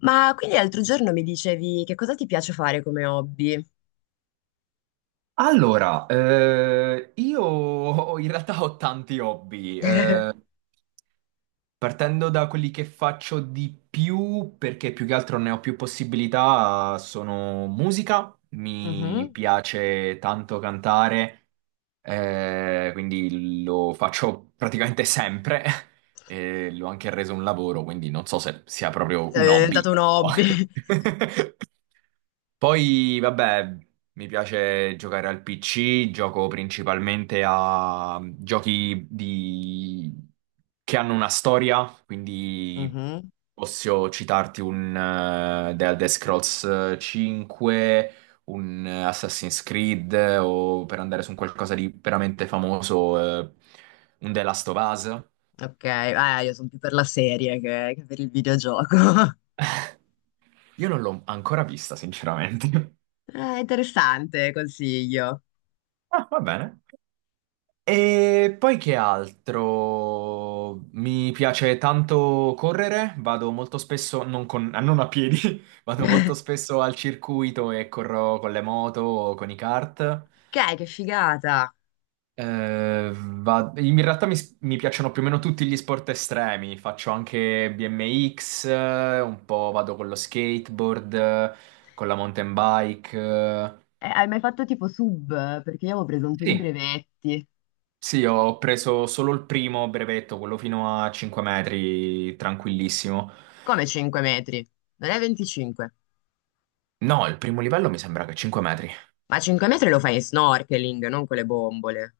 Ma quindi l'altro giorno mi dicevi che cosa ti piace fare come hobby? Allora, io in realtà ho tanti hobby, partendo da quelli che faccio di più, perché più che altro ne ho più possibilità, sono musica, mi Mhm. piace tanto cantare, quindi lo faccio praticamente sempre, e l'ho anche reso un lavoro, quindi non so se sia proprio È un hobby, diventato un però... hobby. Poi, vabbè, mi piace giocare al PC, gioco principalmente a giochi di... che hanno una storia, quindi Mhm. posso citarti un The Elder Scrolls 5, un Assassin's Creed o per andare su un qualcosa di veramente famoso, un The Last of Us. Ok, io sono più per la serie che per il videogioco. Io non l'ho ancora vista, sinceramente. Interessante, consiglio. Ah, va bene. E poi che altro? Mi piace tanto correre, vado molto spesso, non, ah, non a piedi, vado molto spesso al circuito e corro con le moto o con i kart. Ok, che figata. In realtà mi piacciono più o meno tutti gli sport estremi, faccio anche BMX, un po' vado con lo skateboard, con la mountain bike. Hai mai fatto tipo sub? Perché io avevo preso un po' di Sì. brevetti. Sì, ho preso solo il primo brevetto, quello fino a 5 metri, tranquillissimo. Come 5 metri? Non è 25. No, il primo livello mi sembra che è 5 metri. Ma 5 metri lo fai in snorkeling, non con le bombole.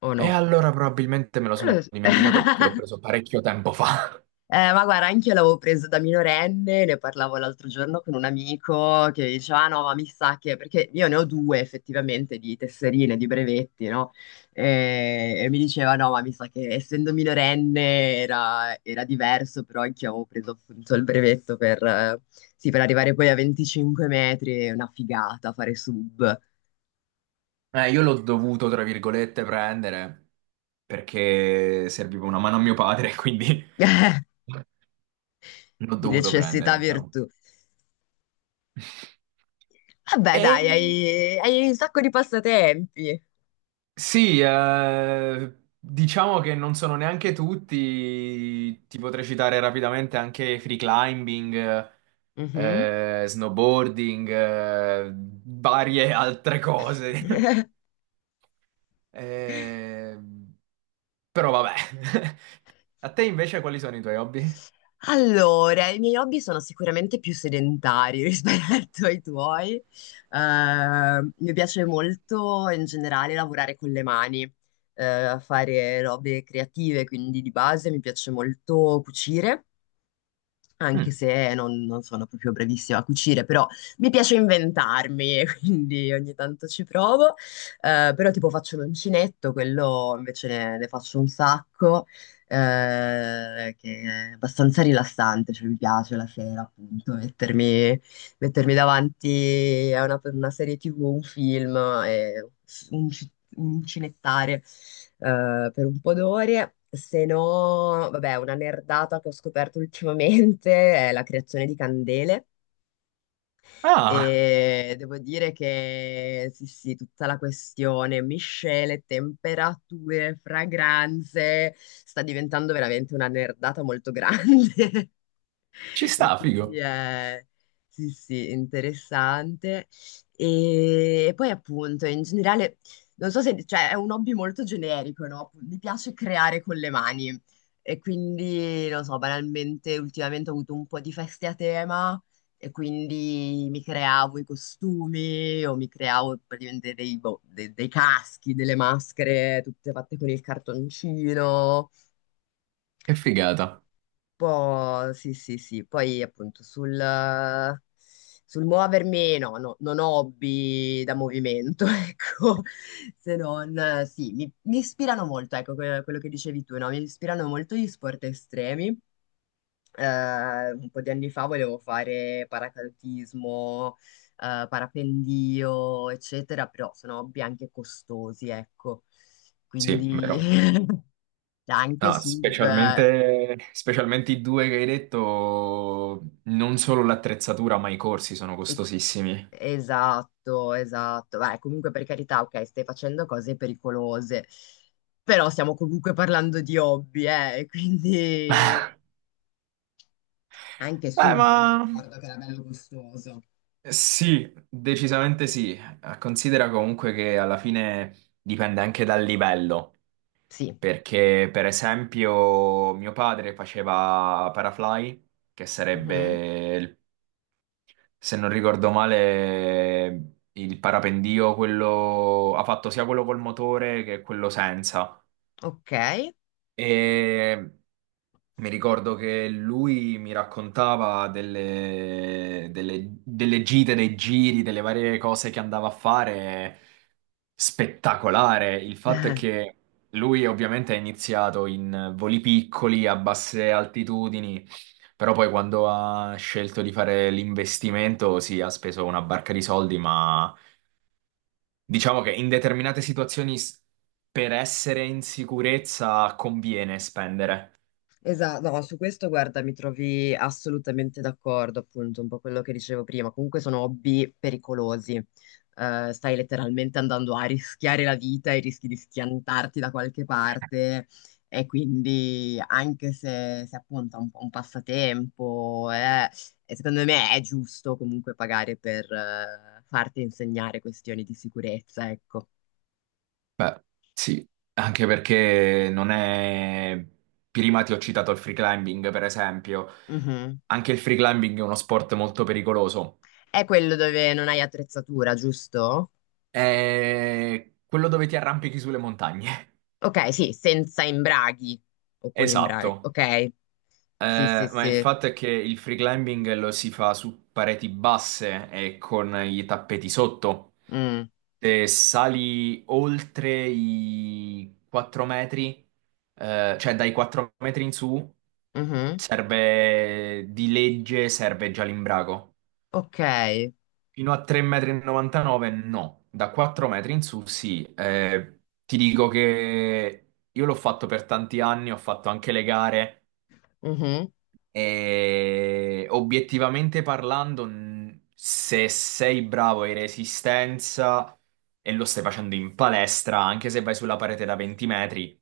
O E no? allora probabilmente me lo Non lo sono so. dimenticato perché l'ho preso parecchio tempo fa. Ma guarda, anche io l'avevo preso da minorenne, ne parlavo l'altro giorno con un amico che diceva, "Ah, no, ma mi sa che, perché io ne ho due effettivamente di tesserine, di brevetti, no? E mi diceva, no, ma mi sa che essendo minorenne era diverso, però anche io avevo preso appunto il brevetto per, sì, per arrivare poi a 25 metri, è una figata fare sub, Io l'ho dovuto, tra virgolette, prendere perché serviva una mano a mio padre, quindi l'ho di dovuto prendere, necessità diciamo. virtù. Vabbè, E dai, hai un sacco di passatempi. sì, diciamo che non sono neanche tutti, ti potrei citare rapidamente anche free climbing, Mhm. Snowboarding, varie altre cose. Eh, Però vabbè. A te invece quali sono i tuoi hobby? Allora, i miei hobby sono sicuramente più sedentari rispetto ai tuoi. Mi piace molto in generale lavorare con le mani, fare robe creative, quindi di base mi piace molto cucire anche Mm. se non sono proprio bravissima a cucire, però mi piace inventarmi, quindi ogni tanto ci provo. Però tipo faccio l'uncinetto, quello invece ne faccio un sacco, che è abbastanza rilassante, cioè mi piace la sera appunto mettermi davanti a una serie TV, un film, e un, ci- un cinettare per un po' d'ore. Se no, vabbè, una nerdata che ho scoperto ultimamente è la creazione di candele Ah, e devo dire che sì, tutta la questione miscele, temperature, fragranze sta diventando veramente una nerdata molto grande. ci E sta, quindi figo. è, sì, interessante. E poi appunto, in generale, non so se, cioè, è un hobby molto generico, no? Mi piace creare con le mani. E quindi, non so, banalmente, ultimamente ho avuto un po' di feste a tema e quindi mi creavo i costumi o mi creavo praticamente dei, boh, dei caschi, delle maschere, tutte fatte con il cartoncino Che figata. po', sì, sì, sì. Poi appunto sul, sul muovermi, no, no, non ho hobby da movimento, ecco, se non, sì, mi ispirano molto, ecco, quello che dicevi tu, no? Mi ispirano molto gli sport estremi. Un po' di anni fa volevo fare paracadutismo, parapendio, eccetera, però sono hobby anche costosi, ecco. Sì, vero. Quindi anche No, sub. specialmente, specialmente i due che hai detto, non solo l'attrezzatura, ma i corsi sono costosissimi. Esatto, esatto. Beh, comunque per carità, ok, stai facendo cose pericolose, però stiamo comunque parlando di hobby, quindi anche sub, mi Ma ricordo che era bello gustoso. sì, decisamente sì. Considera comunque che alla fine dipende anche dal livello, Sì. perché per esempio mio padre faceva parafly, che Mhm. sarebbe, se non ricordo male, il parapendio, quello ha fatto sia quello col motore che quello senza. Ok. E mi ricordo che lui mi raccontava delle, delle gite, dei giri, delle varie cose che andava a fare. Spettacolare. Il fatto è che lui ovviamente ha iniziato in voli piccoli, a basse altitudini, però poi quando ha scelto di fare l'investimento, sì, ha speso una barca di soldi, ma diciamo che in determinate situazioni per essere in sicurezza conviene spendere. Esatto, no, su questo guarda, mi trovi assolutamente d'accordo, appunto, un po' quello che dicevo prima. Comunque sono hobby pericolosi. Stai letteralmente andando a rischiare la vita e rischi di schiantarti da qualche parte. E quindi, anche se, se appunto è un, po' un passatempo, e secondo me è giusto comunque pagare per farti insegnare questioni di sicurezza, ecco. Beh, sì, anche perché non è... Prima ti ho citato il free climbing, per esempio. Mhm. Anche il free climbing è uno sport molto pericoloso. È quello dove non hai attrezzatura, giusto? È quello dove ti arrampichi sulle montagne. Ok, sì, senza imbraghi o con imbraghi. Esatto. Ok, sì, sì, Ma il sì. fatto è che il free climbing lo si fa su pareti basse e con i tappeti sotto. Mm, Se sali oltre i 4 metri, cioè dai 4 metri in su, mhm. serve di legge, serve già l'imbrago. Ok, Fino a 3,99 metri no, da 4 metri in su sì. Ti dico che io l'ho fatto per tanti anni, ho fatto anche le gare mhm, e obiettivamente parlando, se sei bravo in resistenza e lo stai facendo in palestra, anche se vai sulla parete da 20 metri,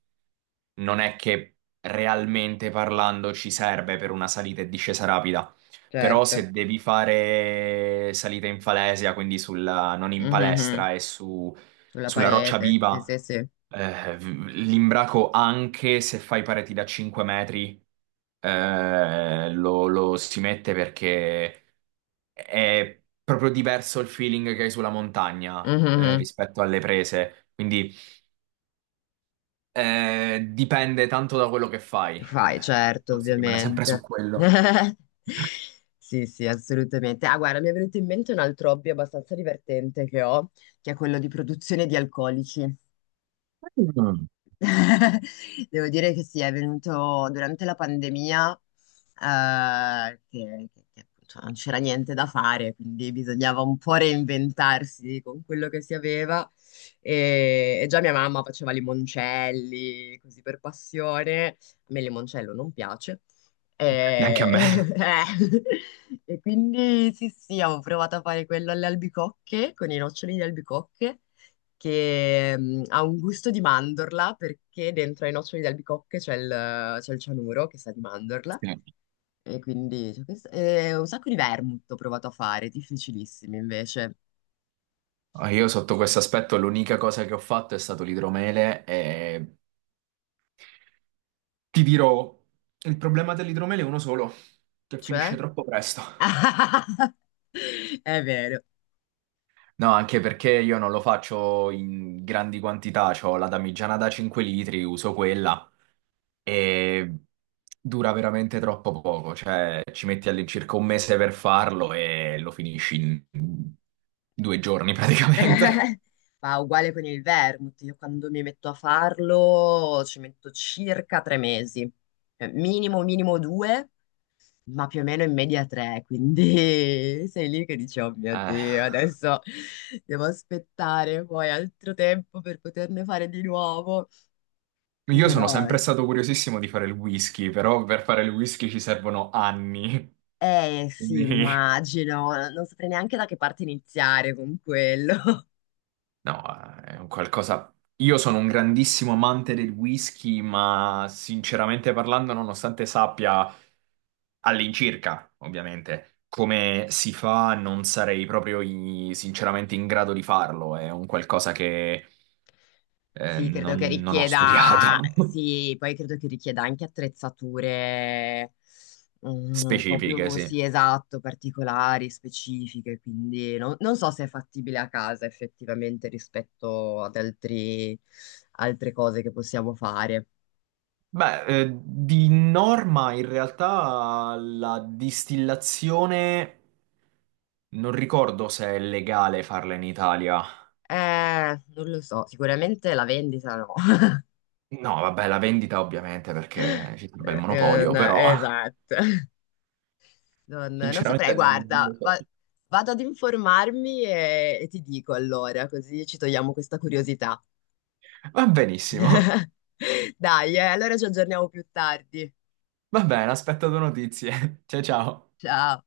non è che realmente parlando ci serve per una salita e discesa rapida. Però certo. se devi fare salita in falesia, non in Mhm. palestra Sulla sulla roccia parete, sì, viva, sì, sì. L'imbraco anche se fai pareti da 5 metri lo, lo si mette perché è proprio diverso il feeling che hai sulla montagna Mhm. rispetto alle prese. Quindi dipende tanto da quello che fai. Fai, Il certo, discorso rimane sempre su ovviamente. quello. Sì, sì, assolutamente. Ah, guarda, mi è venuto in mente un altro hobby abbastanza divertente che ho, che è quello di produzione di alcolici. Mm. Devo dire che sì, è venuto durante la pandemia, che appunto non c'era niente da fare, quindi bisognava un po' reinventarsi con quello che si aveva. E già mia mamma faceva limoncelli, così per passione. A me il limoncello non piace. Neanche a E, me. eh, e quindi sì, sì, avevo provato a fare quello alle albicocche, con i noccioli di albicocche che ha un gusto di mandorla perché dentro ai noccioli di albicocche c'è il cianuro che sa di mandorla Sì. e quindi c'è questo- e un sacco di vermouth ho provato a fare, difficilissimi invece. Ah, io sotto questo aspetto l'unica cosa che ho fatto è stato l'idromele e ti dirò, il problema dell'idromele è uno solo, che finisce Cioè? troppo presto. È vero. No, anche perché io non lo faccio in grandi quantità, ho la damigiana da 5 litri, uso quella e dura veramente troppo poco, cioè ci metti all'incirca 1 mese per farlo e lo finisci in 2 giorni praticamente. Ma uguale con il vermouth, io quando mi metto a farlo ci metto circa 3 mesi, minimo minimo due ma più o meno in media tre, quindi sei lì che dici, oh mio Eh, Dio, adesso devo aspettare poi altro tempo per poterne fare di nuovo. Io sono Però, sempre stato curiosissimo di fare il whisky, però per fare il whisky ci servono anni, eh sì, quindi immagino, non saprei neanche da che parte iniziare con quello. no, è un qualcosa. Io sono un grandissimo amante del whisky, ma sinceramente parlando, nonostante sappia all'incirca, ovviamente, come si fa, non sarei proprio sinceramente in grado di farlo. È un qualcosa che Sì, credo che non, non ho richieda, studiato. sì, poi credo che richieda anche attrezzature mm, un po' Specifiche, più, sì. sì, esatto, particolari, specifiche, quindi non so se è fattibile a casa effettivamente rispetto ad altri, altre cose che possiamo fare. Beh, di norma in realtà la distillazione non ricordo se è legale farla in Italia. Non lo so, sicuramente la vendita no. No, vabbè, la vendita ovviamente perché ci sarebbe il monopolio, no, però esatto. Non saprei, sinceramente non guarda, lo so. Vado ad informarmi e ti dico allora, così ci togliamo questa curiosità. Va benissimo. Dai, allora ci aggiorniamo più tardi. Va bene, aspetto tue notizie. Ciao ciao. Ciao.